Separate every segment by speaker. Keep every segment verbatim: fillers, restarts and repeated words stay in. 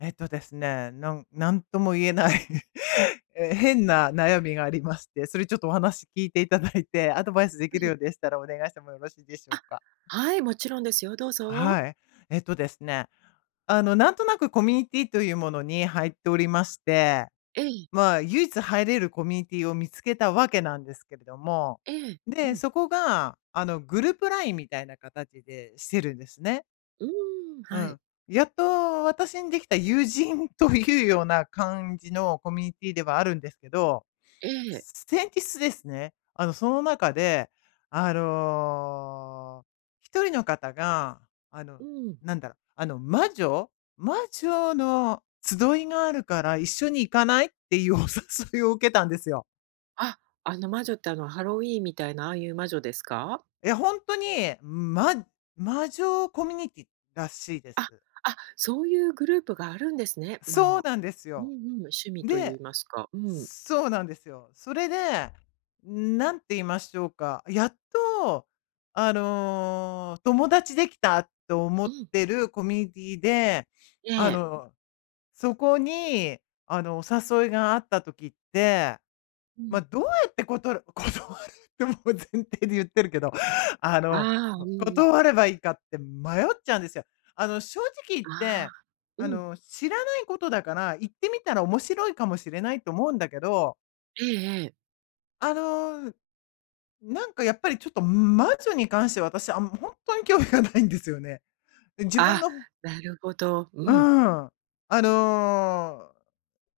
Speaker 1: えっとですね、なん なんとも言えない え、変な悩みがありまして、それちょっとお話聞いていただいて、アドバイスでき
Speaker 2: え
Speaker 1: るよ
Speaker 2: え、
Speaker 1: うでしたらお願いしてもよろしいでしょうか？
Speaker 2: はい、もちろんですよ、どうぞ。
Speaker 1: はい。えっとですね、あの、なんとなくコミュニティというものに入っておりまして、
Speaker 2: ええ、
Speaker 1: まあ、唯一入れるコミュニティを見つけたわけなんですけれども、
Speaker 2: ええ、う
Speaker 1: で、
Speaker 2: ん、
Speaker 1: そこが、あの、グループラインみたいな形でしてるんですね。
Speaker 2: うーん、
Speaker 1: う
Speaker 2: はい。
Speaker 1: ん。やっと私にできた友人というような感じのコミュニティではあるんですけど、
Speaker 2: ええ、
Speaker 1: 先日ですね、あの、その中で、あの、一人の方が、あの、
Speaker 2: うん。
Speaker 1: なんだろう、あの、魔女魔女の集いがあるから一緒に行かないっていうお誘いを受けたんですよ。
Speaker 2: あ、あの魔女ってあのハロウィーンみたいなああいう魔女ですか？
Speaker 1: いや、本当に、ま魔女コミュニティらしいで
Speaker 2: あ、
Speaker 1: す。
Speaker 2: あ、そういうグループがあるんですね。
Speaker 1: そ
Speaker 2: ま
Speaker 1: う
Speaker 2: あ、
Speaker 1: なんです
Speaker 2: うんう
Speaker 1: よ。
Speaker 2: ん、趣味と言
Speaker 1: で
Speaker 2: いますか、うん、
Speaker 1: そうなんですよ。それで、なんて言いましょうか、やっと、あの、友達できたと思
Speaker 2: う
Speaker 1: っ
Speaker 2: ん、
Speaker 1: てるコミュニティで、
Speaker 2: え
Speaker 1: あ
Speaker 2: え、
Speaker 1: の、そこに、あの、お誘いがあった時って、
Speaker 2: う
Speaker 1: まあ、
Speaker 2: ん。
Speaker 1: どうやってことる 断るってもう前提で言ってるけど、あ
Speaker 2: あ
Speaker 1: の、
Speaker 2: あ、うん
Speaker 1: こ
Speaker 2: うん、
Speaker 1: 断ればいいかって迷っちゃうんですよ。あの、正直言っ
Speaker 2: あ
Speaker 1: て、
Speaker 2: あ、
Speaker 1: あ
Speaker 2: うん、
Speaker 1: の、知らないことだから、行ってみたら面白いかもしれないと思うんだけど
Speaker 2: ええええ、
Speaker 1: あの、なんかやっぱりちょっと魔女に関しては私、あん本当に興味がないんですよね。で、自分
Speaker 2: あ、
Speaker 1: の
Speaker 2: なるほど、う
Speaker 1: うん。
Speaker 2: ん、
Speaker 1: あの、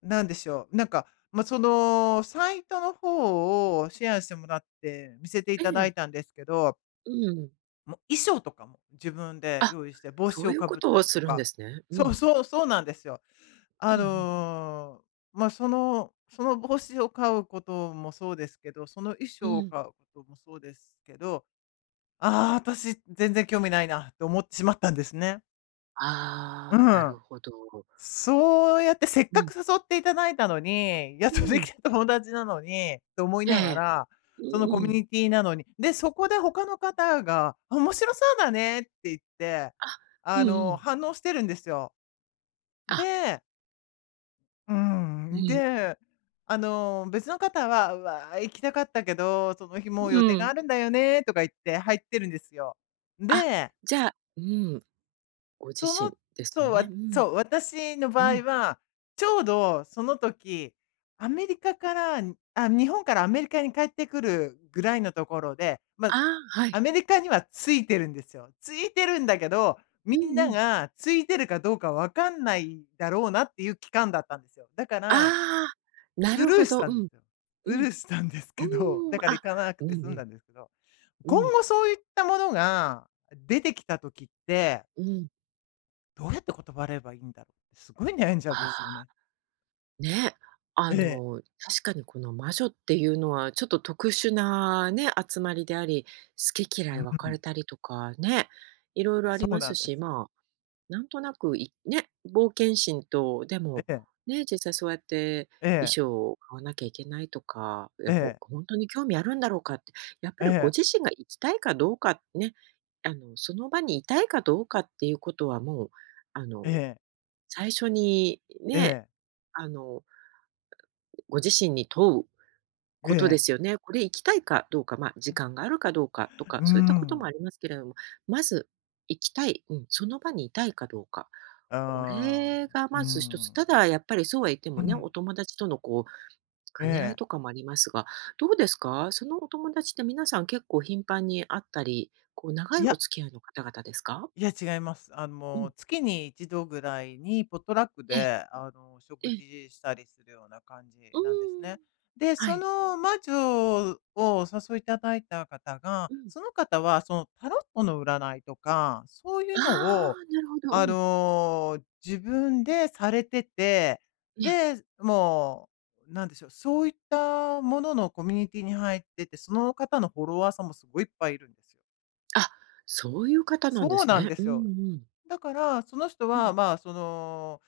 Speaker 1: なんでしょう、なんか、まあ、その、サイトの方をシェアしてもらって見せてい
Speaker 2: え
Speaker 1: ただ
Speaker 2: え、
Speaker 1: いたんですけど、
Speaker 2: うん。
Speaker 1: もう衣装とかも自分で
Speaker 2: あ、
Speaker 1: 用意して帽
Speaker 2: そ
Speaker 1: 子
Speaker 2: う
Speaker 1: を
Speaker 2: いう
Speaker 1: か
Speaker 2: こ
Speaker 1: ぶっ
Speaker 2: と
Speaker 1: た
Speaker 2: を
Speaker 1: り
Speaker 2: す
Speaker 1: と
Speaker 2: るんで
Speaker 1: か。
Speaker 2: すね。う
Speaker 1: そう
Speaker 2: ん、
Speaker 1: そう、そうなんですよ。あ
Speaker 2: うんうん、
Speaker 1: の、まあ、そのその帽子を買うこともそうですけど、その衣
Speaker 2: う
Speaker 1: 装を
Speaker 2: ん。
Speaker 1: 買うこともそうですけどああ、私全然興味ないなって思ってしまったんですね。う
Speaker 2: ああ、な
Speaker 1: ん。
Speaker 2: るほど。
Speaker 1: そうやってせっ
Speaker 2: う
Speaker 1: か
Speaker 2: ん、
Speaker 1: く誘っていただいたのに、やっ
Speaker 2: う
Speaker 1: とで
Speaker 2: ん。
Speaker 1: きた友達なのに、と思い
Speaker 2: え
Speaker 1: なが
Speaker 2: え。
Speaker 1: ら、
Speaker 2: うん
Speaker 1: そのコミ
Speaker 2: う
Speaker 1: ュ
Speaker 2: ん。
Speaker 1: ニティなのに。で、そこで他の方が、あ、面白そうだねって言って、
Speaker 2: あ、う
Speaker 1: あ
Speaker 2: んう
Speaker 1: の、
Speaker 2: ん。
Speaker 1: 反応してるんですよ。
Speaker 2: あ、
Speaker 1: で、う
Speaker 2: う
Speaker 1: ん、
Speaker 2: ん、
Speaker 1: で、あの、別の方は、うわー、行きたかったけど、その日もう
Speaker 2: う
Speaker 1: 予定が
Speaker 2: ん。
Speaker 1: あるんだよねとか言って入ってるんですよ。
Speaker 2: あ、
Speaker 1: で
Speaker 2: じゃあうん、ご自
Speaker 1: その、
Speaker 2: 身ですよ
Speaker 1: そう、
Speaker 2: ね。
Speaker 1: わ
Speaker 2: うん、
Speaker 1: そう、私の
Speaker 2: う
Speaker 1: 場
Speaker 2: ん。
Speaker 1: 合は、ちょうどその時、アメリカからあ、日本からアメリカに帰ってくるぐらいのところで、ま
Speaker 2: あ
Speaker 1: あ、
Speaker 2: あ、はい。
Speaker 1: アメリカにはついてるんですよ。ついてるんだけど、
Speaker 2: う
Speaker 1: みん
Speaker 2: んう
Speaker 1: な
Speaker 2: ん。
Speaker 1: がついてるかどうかわかんないだろうなっていう期間だったんですよ。だか
Speaker 2: あ
Speaker 1: ら、
Speaker 2: あ、な
Speaker 1: ス
Speaker 2: る
Speaker 1: ル
Speaker 2: ほ
Speaker 1: ーし
Speaker 2: ど。
Speaker 1: た
Speaker 2: う
Speaker 1: んで
Speaker 2: ん、
Speaker 1: すよ。ス
Speaker 2: うん。
Speaker 1: ルーしたんですけど、
Speaker 2: うーん、
Speaker 1: だから行
Speaker 2: あ、
Speaker 1: かなく
Speaker 2: うんう
Speaker 1: て済ん
Speaker 2: ん、
Speaker 1: だんですけど、
Speaker 2: う
Speaker 1: 今
Speaker 2: ん、
Speaker 1: 後そういったものが出てきた時って
Speaker 2: うん。
Speaker 1: どうやって断ればいいんだろうってすごい悩んじゃ
Speaker 2: あ
Speaker 1: うんですよ
Speaker 2: あ。
Speaker 1: ね。
Speaker 2: ね、あ
Speaker 1: ええ。
Speaker 2: の、確かにこの魔女っていうのはちょっと特殊なね、集まりであり、好き嫌
Speaker 1: う
Speaker 2: い
Speaker 1: ん
Speaker 2: 分
Speaker 1: う
Speaker 2: かれ
Speaker 1: ん、
Speaker 2: たりとかね、いろいろあり
Speaker 1: そう
Speaker 2: ま
Speaker 1: な
Speaker 2: す
Speaker 1: んで
Speaker 2: し、
Speaker 1: すよ。
Speaker 2: まあ、なんとなくいね、冒険心と、で
Speaker 1: え
Speaker 2: も、
Speaker 1: え、
Speaker 2: ね、実際そうやって
Speaker 1: え
Speaker 2: 衣
Speaker 1: え、
Speaker 2: 装を買わなきゃいけないとか、い
Speaker 1: え
Speaker 2: や、ほ
Speaker 1: え、
Speaker 2: 本当に興味あるんだろうかって、やっぱ
Speaker 1: え
Speaker 2: りご
Speaker 1: え、
Speaker 2: 自身が行きたいかどうかね、あの、その場にいたいかどうかっていうことはもう、あの、
Speaker 1: ええ、
Speaker 2: 最初に
Speaker 1: え
Speaker 2: ね、
Speaker 1: え、
Speaker 2: あのご自身に問う
Speaker 1: え
Speaker 2: ことで
Speaker 1: え、
Speaker 2: すよね。これ行きたいかどうか、まあ、時間があるかどうかとか、
Speaker 1: うー
Speaker 2: そういったことも
Speaker 1: ん、
Speaker 2: ありますけれども、まず行きたい、うん、その場にいたいかどうか、
Speaker 1: あ
Speaker 2: こ
Speaker 1: あ、
Speaker 2: れが
Speaker 1: うー
Speaker 2: まず一つ、た
Speaker 1: ん、
Speaker 2: だやっぱりそうは言って
Speaker 1: う
Speaker 2: もね、お
Speaker 1: ん、
Speaker 2: 友達とのこう
Speaker 1: え
Speaker 2: 兼ね合い
Speaker 1: え、
Speaker 2: とかもありますが、どうですか？そのお友達って皆さん結構頻繁に会ったり、こう長い
Speaker 1: い
Speaker 2: お
Speaker 1: や、
Speaker 2: 付き合いの方々ですか？
Speaker 1: いや、違います。あの、
Speaker 2: う
Speaker 1: も
Speaker 2: ん。
Speaker 1: う月に一度ぐらいにポットラック
Speaker 2: ええ、
Speaker 1: で、あの、
Speaker 2: え
Speaker 1: 食
Speaker 2: え。
Speaker 1: 事したりするような感じ
Speaker 2: う
Speaker 1: なんですね。
Speaker 2: ーん。
Speaker 1: で、
Speaker 2: は
Speaker 1: そ
Speaker 2: い。
Speaker 1: の魔女をお誘いいただいた方が、
Speaker 2: うん。
Speaker 1: その方はそのタロットの占いとか、そうい
Speaker 2: あ
Speaker 1: うのを、
Speaker 2: あ、なるほど。う
Speaker 1: あ
Speaker 2: ん。
Speaker 1: の、自分でされてて、
Speaker 2: ええ。
Speaker 1: で、もう、なんでしょう、そういったもののコミュニティに入ってて、その方のフォロワーさんもすごいいっぱいいるんですよ。
Speaker 2: あ、そういう方なんで
Speaker 1: そう
Speaker 2: す
Speaker 1: なん
Speaker 2: ね。
Speaker 1: で
Speaker 2: うん
Speaker 1: す
Speaker 2: う
Speaker 1: よ。
Speaker 2: ん。
Speaker 1: だから、その人
Speaker 2: うん。
Speaker 1: は、まあ、その、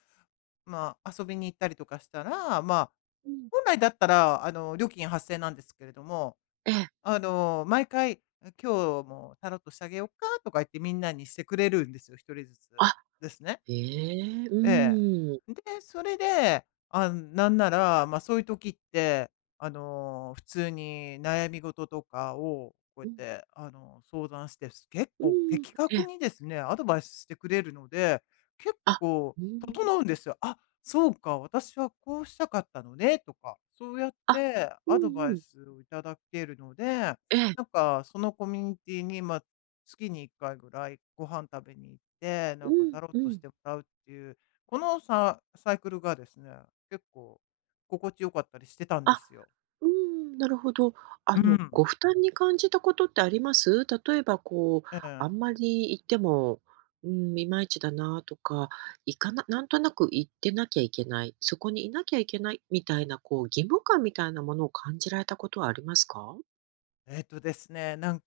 Speaker 1: まあ、遊びに行ったりとかしたら、まあ、
Speaker 2: うん。
Speaker 1: 本来だったら、あの、料金発生なんですけれども、
Speaker 2: ええ。
Speaker 1: あの、毎回、今日もタロットしてあげようかとか言ってみんなにしてくれるんですよ、一人ずつ
Speaker 2: あ、
Speaker 1: ですね。
Speaker 2: ええ、
Speaker 1: え
Speaker 2: うん。
Speaker 1: え。で、それで、あ、なんなら、ま、そういう時って、あの、普通に悩み事とかを、こうや
Speaker 2: う
Speaker 1: っ
Speaker 2: ん。
Speaker 1: て、あの、相談して、結
Speaker 2: う
Speaker 1: 構
Speaker 2: ん。
Speaker 1: 的
Speaker 2: え
Speaker 1: 確
Speaker 2: え。
Speaker 1: にですね、アドバイスしてくれるので、結
Speaker 2: あ、
Speaker 1: 構
Speaker 2: うー
Speaker 1: 整
Speaker 2: ん。
Speaker 1: うんですよ。あ、そうか、私はこうしたかったのねとか、そうやっ
Speaker 2: あ、
Speaker 1: て
Speaker 2: う
Speaker 1: アド
Speaker 2: ん
Speaker 1: バ
Speaker 2: う
Speaker 1: イ
Speaker 2: ん。
Speaker 1: スをいただけるので、
Speaker 2: ええ。
Speaker 1: なんかそのコミュニティに、まあ、月にいっかいぐらいご飯食べに行って、な
Speaker 2: う
Speaker 1: んか
Speaker 2: ん
Speaker 1: タロッ
Speaker 2: う
Speaker 1: トし
Speaker 2: ん。
Speaker 1: てもらうっていうこのササイクルがですね、結構心地よかったりしてたんで
Speaker 2: あ、
Speaker 1: すよ。
Speaker 2: うんあうんうんええうんうんあうんなるほど。あ
Speaker 1: う
Speaker 2: の、ご
Speaker 1: ん。
Speaker 2: 負担に感じたことってあります？例えばこう、
Speaker 1: え
Speaker 2: あん
Speaker 1: え。
Speaker 2: まり行っても、うん、いまいちだなとか、行かななんとなく行ってなきゃいけない、そこにいなきゃいけないみたいな、こう、義務感みたいなものを感じられたことはありますか？
Speaker 1: えっとですね、なん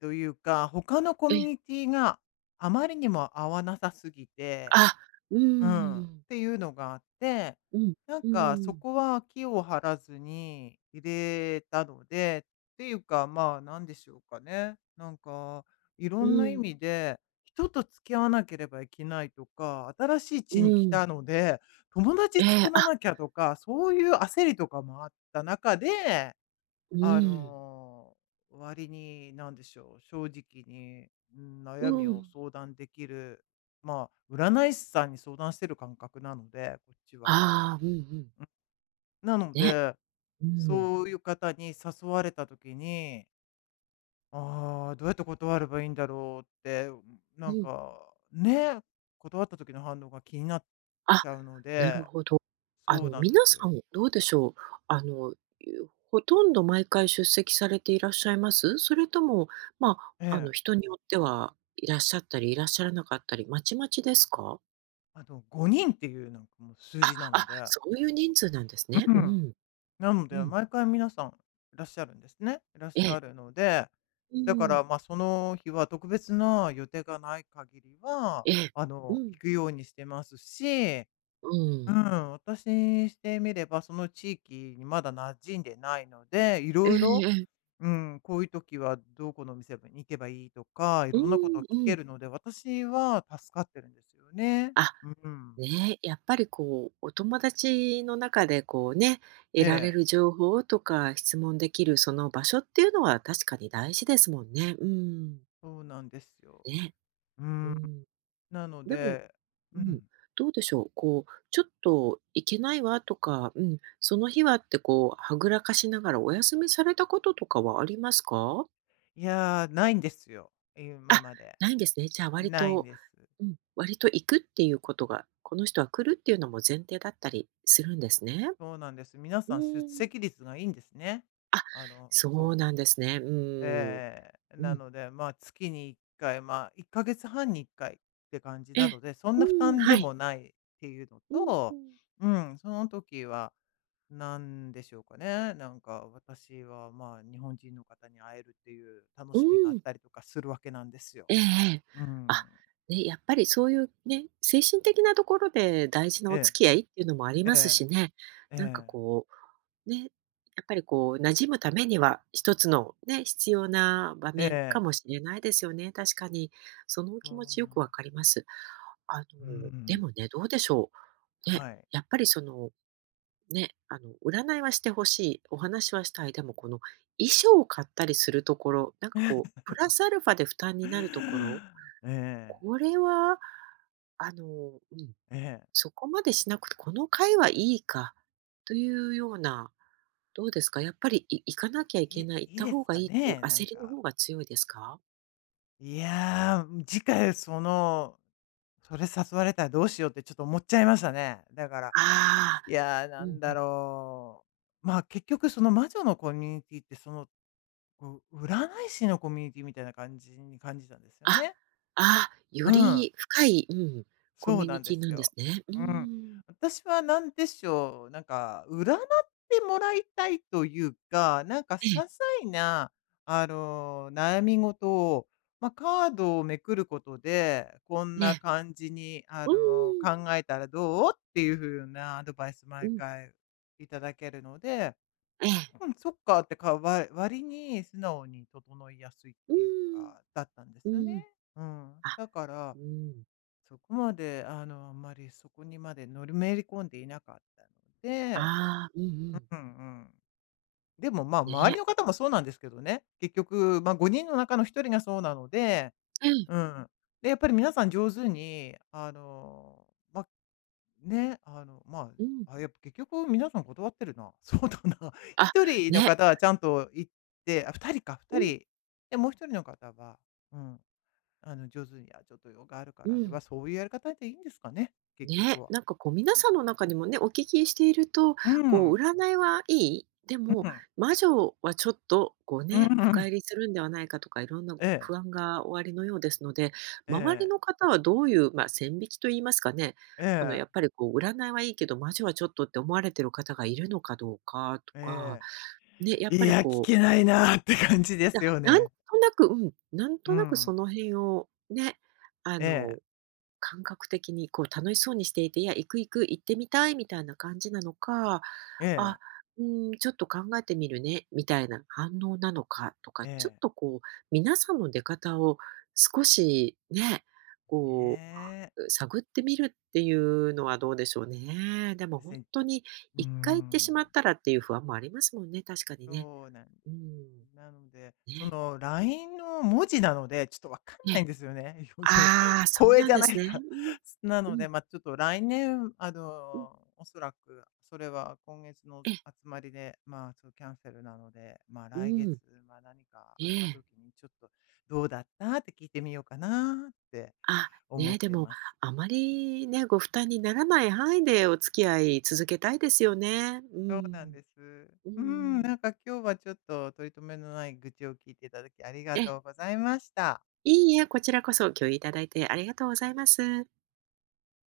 Speaker 1: というか、他のコ
Speaker 2: え
Speaker 1: ミュ
Speaker 2: え、
Speaker 1: ニティがあまりにも合わなさすぎて
Speaker 2: あ、うー
Speaker 1: うん。っ
Speaker 2: ん、
Speaker 1: ていうのがあって、
Speaker 2: うん、
Speaker 1: なん
Speaker 2: う
Speaker 1: か
Speaker 2: ー
Speaker 1: そ
Speaker 2: ん、
Speaker 1: こは気を張らずに入れたので、っていうか、まあ、なんでしょうかね。なんか、い
Speaker 2: う
Speaker 1: ろんな意
Speaker 2: ん、
Speaker 1: 味で、人と付き合わなければいけないとか、新しい
Speaker 2: う
Speaker 1: 地に来
Speaker 2: ん、
Speaker 1: たので、友達
Speaker 2: ええ、
Speaker 1: 作ら
Speaker 2: あ、
Speaker 1: なきゃとか、そういう焦りとかもあった中で、
Speaker 2: う
Speaker 1: あ
Speaker 2: ーん、
Speaker 1: の、割に何でしょう、正直に、うん、
Speaker 2: う
Speaker 1: 悩みを
Speaker 2: ん、
Speaker 1: 相談できる、まあ、占い師さんに相談してる感覚なので、こっちは。
Speaker 2: ああ、うんうん、
Speaker 1: なの
Speaker 2: ね、
Speaker 1: で、
Speaker 2: うん、
Speaker 1: そういう方に誘われた時に、ああ、どうやって断ればいいんだろうって、
Speaker 2: う
Speaker 1: なん
Speaker 2: ん、
Speaker 1: か、ね、断った時の反応が気になっ
Speaker 2: あ、
Speaker 1: ちゃうの
Speaker 2: なる
Speaker 1: で、
Speaker 2: ほど。あ
Speaker 1: そう
Speaker 2: の
Speaker 1: なんで
Speaker 2: 皆
Speaker 1: す
Speaker 2: さ
Speaker 1: よ。
Speaker 2: んどうでしょう、あの、ゆほとんど毎回出席されていらっしゃいます？それとも、ま
Speaker 1: え
Speaker 2: あ、あの
Speaker 1: え。
Speaker 2: 人によってはいらっしゃったり、いらっしゃらなかったり、まちまちですか？
Speaker 1: あの、ごにんっていうなんかもう数
Speaker 2: あ、
Speaker 1: 字なの
Speaker 2: あ、
Speaker 1: で、
Speaker 2: そういう人数なんですね。
Speaker 1: う
Speaker 2: う
Speaker 1: ん。
Speaker 2: ん、
Speaker 1: なの
Speaker 2: う
Speaker 1: で、
Speaker 2: ん、
Speaker 1: 毎回皆さんいらっしゃるんですね。いらっし
Speaker 2: ええ、
Speaker 1: ゃるので、
Speaker 2: う
Speaker 1: だか
Speaker 2: ん、
Speaker 1: ら、まあ、その日は特別な予定がない限りは、
Speaker 2: ええ、
Speaker 1: あ
Speaker 2: う
Speaker 1: の、
Speaker 2: ん。
Speaker 1: 行くようにしてますし、
Speaker 2: う
Speaker 1: う
Speaker 2: ん。
Speaker 1: ん。私にしてみれば、その地域にまだ馴染んでないので、い
Speaker 2: ええ
Speaker 1: ろいろ
Speaker 2: ええ。
Speaker 1: うん、こういう時はどこのお店に行けばいいとか、い
Speaker 2: う
Speaker 1: ろんなことを
Speaker 2: ん、
Speaker 1: 聞
Speaker 2: う
Speaker 1: け
Speaker 2: ん。
Speaker 1: るので、私は助かってるんですよね。
Speaker 2: あ、
Speaker 1: うん。
Speaker 2: ね、やっぱりこう、お友達の中でこうね、得
Speaker 1: え
Speaker 2: られ
Speaker 1: え、
Speaker 2: る情報とか質問できるその場所っていうのは確かに大事ですもんね。うん。
Speaker 1: そうなんですよ。
Speaker 2: ね。
Speaker 1: う
Speaker 2: う
Speaker 1: ん、
Speaker 2: ん。
Speaker 1: なの
Speaker 2: でも、
Speaker 1: で
Speaker 2: う
Speaker 1: う
Speaker 2: ん、
Speaker 1: ん。
Speaker 2: どうでしょう、こう、ちょっと行けないわとか、うん、その日はってこう、はぐらかしながらお休みされたこととかはありますか？
Speaker 1: いやー、ないんですよ、今
Speaker 2: あ、
Speaker 1: まで。
Speaker 2: ないんですね。じゃあ割
Speaker 1: ないん
Speaker 2: と
Speaker 1: です。
Speaker 2: うん、割と行くっていうことが、この人は来るっていうのも前提だったりするんですね。
Speaker 1: そうなんです。皆
Speaker 2: う
Speaker 1: さん出
Speaker 2: ーん。
Speaker 1: 席率がいいんですね。
Speaker 2: あ、
Speaker 1: あの、
Speaker 2: そう
Speaker 1: そ
Speaker 2: なん
Speaker 1: う。
Speaker 2: ですね。うーん。
Speaker 1: えー
Speaker 2: う
Speaker 1: な
Speaker 2: ん。
Speaker 1: ので、まあ、月にいっかい、まあ、いっかげつはんにいっかいって感じ
Speaker 2: え
Speaker 1: なの
Speaker 2: え。
Speaker 1: で、そん
Speaker 2: う
Speaker 1: な負
Speaker 2: ん、
Speaker 1: 担
Speaker 2: は
Speaker 1: で
Speaker 2: い。
Speaker 1: もないっていうの
Speaker 2: うんう
Speaker 1: と、
Speaker 2: ん。
Speaker 1: うん、その時は何でしょうかね、なんか私は、まあ、日本人の方に会えるっていう楽
Speaker 2: う
Speaker 1: しみがあっ
Speaker 2: ん。
Speaker 1: たりとかするわけなんですよ。
Speaker 2: ええええ。
Speaker 1: うん。
Speaker 2: あ、ね、やっぱりそういうね、精神的なところで大事なお
Speaker 1: え
Speaker 2: 付き合いっていうのもあり
Speaker 1: ええ
Speaker 2: ますしね。
Speaker 1: え、え
Speaker 2: なんか
Speaker 1: え、
Speaker 2: こう、ね、やっぱりこう馴染むためには、一つのね、必要な場
Speaker 1: え
Speaker 2: 面かも
Speaker 1: え。
Speaker 2: しれないですよね。確かに、そのお気持
Speaker 1: そう
Speaker 2: ち
Speaker 1: な
Speaker 2: よく
Speaker 1: んで
Speaker 2: わか
Speaker 1: す。
Speaker 2: ります。あの、
Speaker 1: う
Speaker 2: で
Speaker 1: ん、
Speaker 2: もね、どうでしょう。ね、
Speaker 1: はい。
Speaker 2: やっぱりその、ね、あの、占いはしてほしい、お話はしたい、でもこの衣装を買ったりするところ、なんかこう、プラスアルファで負担になるところ
Speaker 1: ええ、
Speaker 2: これは、あの、うん、
Speaker 1: ええ。
Speaker 2: そこまでしなくて、この会はいいかというような、どうですか、やっぱり、い行かなきゃい
Speaker 1: い
Speaker 2: け
Speaker 1: い
Speaker 2: ない、行っ
Speaker 1: いい
Speaker 2: た
Speaker 1: です
Speaker 2: 方が
Speaker 1: か
Speaker 2: いいっていう
Speaker 1: ね、なん
Speaker 2: 焦りの
Speaker 1: か。
Speaker 2: 方が強いですか？
Speaker 1: いやー、次回その、それ誘われたらどうしようってちょっと思っちゃいましたね。だから、
Speaker 2: ああ、
Speaker 1: いやー、
Speaker 2: う
Speaker 1: な
Speaker 2: ん
Speaker 1: ん
Speaker 2: う
Speaker 1: だ
Speaker 2: ん。
Speaker 1: ろう。まあ、結局その魔女のコミュニティって、その、こう、占い師のコミュニティみたいな感じに感じたんですよ
Speaker 2: あ、
Speaker 1: ね。
Speaker 2: あ、
Speaker 1: う
Speaker 2: よ
Speaker 1: ん。
Speaker 2: り深い、うん、コ
Speaker 1: そ
Speaker 2: ミ
Speaker 1: う
Speaker 2: ュ
Speaker 1: な
Speaker 2: ニ
Speaker 1: ん
Speaker 2: テ
Speaker 1: で
Speaker 2: ィ
Speaker 1: す
Speaker 2: なんです
Speaker 1: よ。
Speaker 2: ね。うー
Speaker 1: うん。
Speaker 2: ん。
Speaker 1: 私はなんでしょう、なんか占ってもらいたいというか、なんか些
Speaker 2: ええ、
Speaker 1: 細な、あの、悩み事を、まあ、カードをめくることで、こん
Speaker 2: え
Speaker 1: な
Speaker 2: え。
Speaker 1: 感じに、あ
Speaker 2: うーん、
Speaker 1: の、考えたらどう？っていう風なアドバイス
Speaker 2: う
Speaker 1: 毎
Speaker 2: ん、
Speaker 1: 回いただけるので、
Speaker 2: ええ、
Speaker 1: うん、そっかってか、わ割に素直に整いやすいっ
Speaker 2: う
Speaker 1: ていう
Speaker 2: ーん、
Speaker 1: か、だったんで
Speaker 2: う
Speaker 1: すね。
Speaker 2: ん。
Speaker 1: うん。
Speaker 2: あ、
Speaker 1: だから
Speaker 2: うん。
Speaker 1: そこまで、あの、あんまりそこにまで乗りめり込んでいなかったので、
Speaker 2: ああ、うんうん。
Speaker 1: うんうん。でも、まあ、周
Speaker 2: ね。
Speaker 1: りの方もそうなんですけどね。結局、まあ、ごにんの中のひとりがそうなので、
Speaker 2: うん、
Speaker 1: うん。で、やっぱり皆さん上手に、あの、まあ、ね、あの、ま
Speaker 2: うん。
Speaker 1: あ、あ、やっぱ結局皆さん断ってるな。そうだな。
Speaker 2: あ、
Speaker 1: ひとりの
Speaker 2: ね。
Speaker 1: 方はちゃんと行って、あ、ふたりか、2
Speaker 2: うん、
Speaker 1: 人。で、もうひとりの方は、うん。あの、上手に、あ、ちょっと用があるか
Speaker 2: う
Speaker 1: らって、
Speaker 2: ん。
Speaker 1: はそういうやり方でいいんですかね？結局
Speaker 2: ね、
Speaker 1: は。
Speaker 2: なんかこう皆さんの中にもね、お聞きしていると、
Speaker 1: う
Speaker 2: こ
Speaker 1: ん、
Speaker 2: う
Speaker 1: う
Speaker 2: 占いはいい、でも
Speaker 1: ん、
Speaker 2: 魔女はちょっとこう
Speaker 1: う
Speaker 2: ね、深
Speaker 1: ん。
Speaker 2: 入りするんではないかとか、いろんな
Speaker 1: ええ、
Speaker 2: 不安がおありのようですので、周り
Speaker 1: え
Speaker 2: の
Speaker 1: え、
Speaker 2: 方はどういう、まあ、線引きと言いますかね、
Speaker 1: え
Speaker 2: あの
Speaker 1: え、
Speaker 2: やっぱりこう占いはいいけど、魔女はちょっとって思われてる方がいるのかどうかとか、
Speaker 1: え
Speaker 2: ね、やっ
Speaker 1: え。い
Speaker 2: ぱり
Speaker 1: や、聞
Speaker 2: こう
Speaker 1: けないなって感じで
Speaker 2: な
Speaker 1: すよ
Speaker 2: なん
Speaker 1: ね。
Speaker 2: となく、うん、なん
Speaker 1: う
Speaker 2: となくそ
Speaker 1: ん。
Speaker 2: の辺をね、あ
Speaker 1: え
Speaker 2: の、
Speaker 1: え、
Speaker 2: 感覚的にこう楽しそうにしていて、いや、行く行く、行ってみたいみたいな感じなのか、
Speaker 1: ええ、
Speaker 2: あ、うん、ちょっと考えてみるね、みたいな反応なのかとか、
Speaker 1: え
Speaker 2: ちょっ
Speaker 1: え、
Speaker 2: とこう、皆さんの出方を少しね、
Speaker 1: え
Speaker 2: こ
Speaker 1: え。ね。
Speaker 2: う、探ってみるっていうのはどうでしょうね。で
Speaker 1: そう
Speaker 2: も
Speaker 1: です
Speaker 2: 本
Speaker 1: ね。
Speaker 2: 当に
Speaker 1: うー
Speaker 2: いっかい行ってしま
Speaker 1: ん。
Speaker 2: ったらっていう不安もありますもんね、確かにね。
Speaker 1: そうなんで
Speaker 2: う
Speaker 1: す。
Speaker 2: ん、
Speaker 1: なので、そ
Speaker 2: ね。
Speaker 1: の ライン の文字なので、ちょっとわかんないんですよね。そう、
Speaker 2: ああ、そう
Speaker 1: 声
Speaker 2: なん
Speaker 1: じゃ
Speaker 2: で
Speaker 1: な
Speaker 2: す
Speaker 1: い
Speaker 2: ね。
Speaker 1: から。
Speaker 2: うん。
Speaker 1: な
Speaker 2: う
Speaker 1: の
Speaker 2: ん。
Speaker 1: で、まあ、ちょっと来年、あ
Speaker 2: うん。
Speaker 1: の、おそらくそれは今月の
Speaker 2: ええ。
Speaker 1: 集まりで、まあ、そうキャンセルなので、まあ、
Speaker 2: う
Speaker 1: 来月、
Speaker 2: ん。
Speaker 1: まあ、何か
Speaker 2: え
Speaker 1: あった
Speaker 2: え。
Speaker 1: 時にちょっと「どうだった？」って聞いてみようかなって
Speaker 2: あ、
Speaker 1: 思っ
Speaker 2: ね、で
Speaker 1: て
Speaker 2: も、
Speaker 1: ます。
Speaker 2: あまりね、ご負担にならない範囲でお付き合い続けたいですよね。う
Speaker 1: そうなん
Speaker 2: ん。
Speaker 1: です。
Speaker 2: うんう
Speaker 1: うん、
Speaker 2: ん
Speaker 1: なんか今日はちょっと取り留めのない愚痴を聞いていただきありが
Speaker 2: ええ。
Speaker 1: とうございました。
Speaker 2: いいえ、こちらこそ共有いただいてありがとうございます。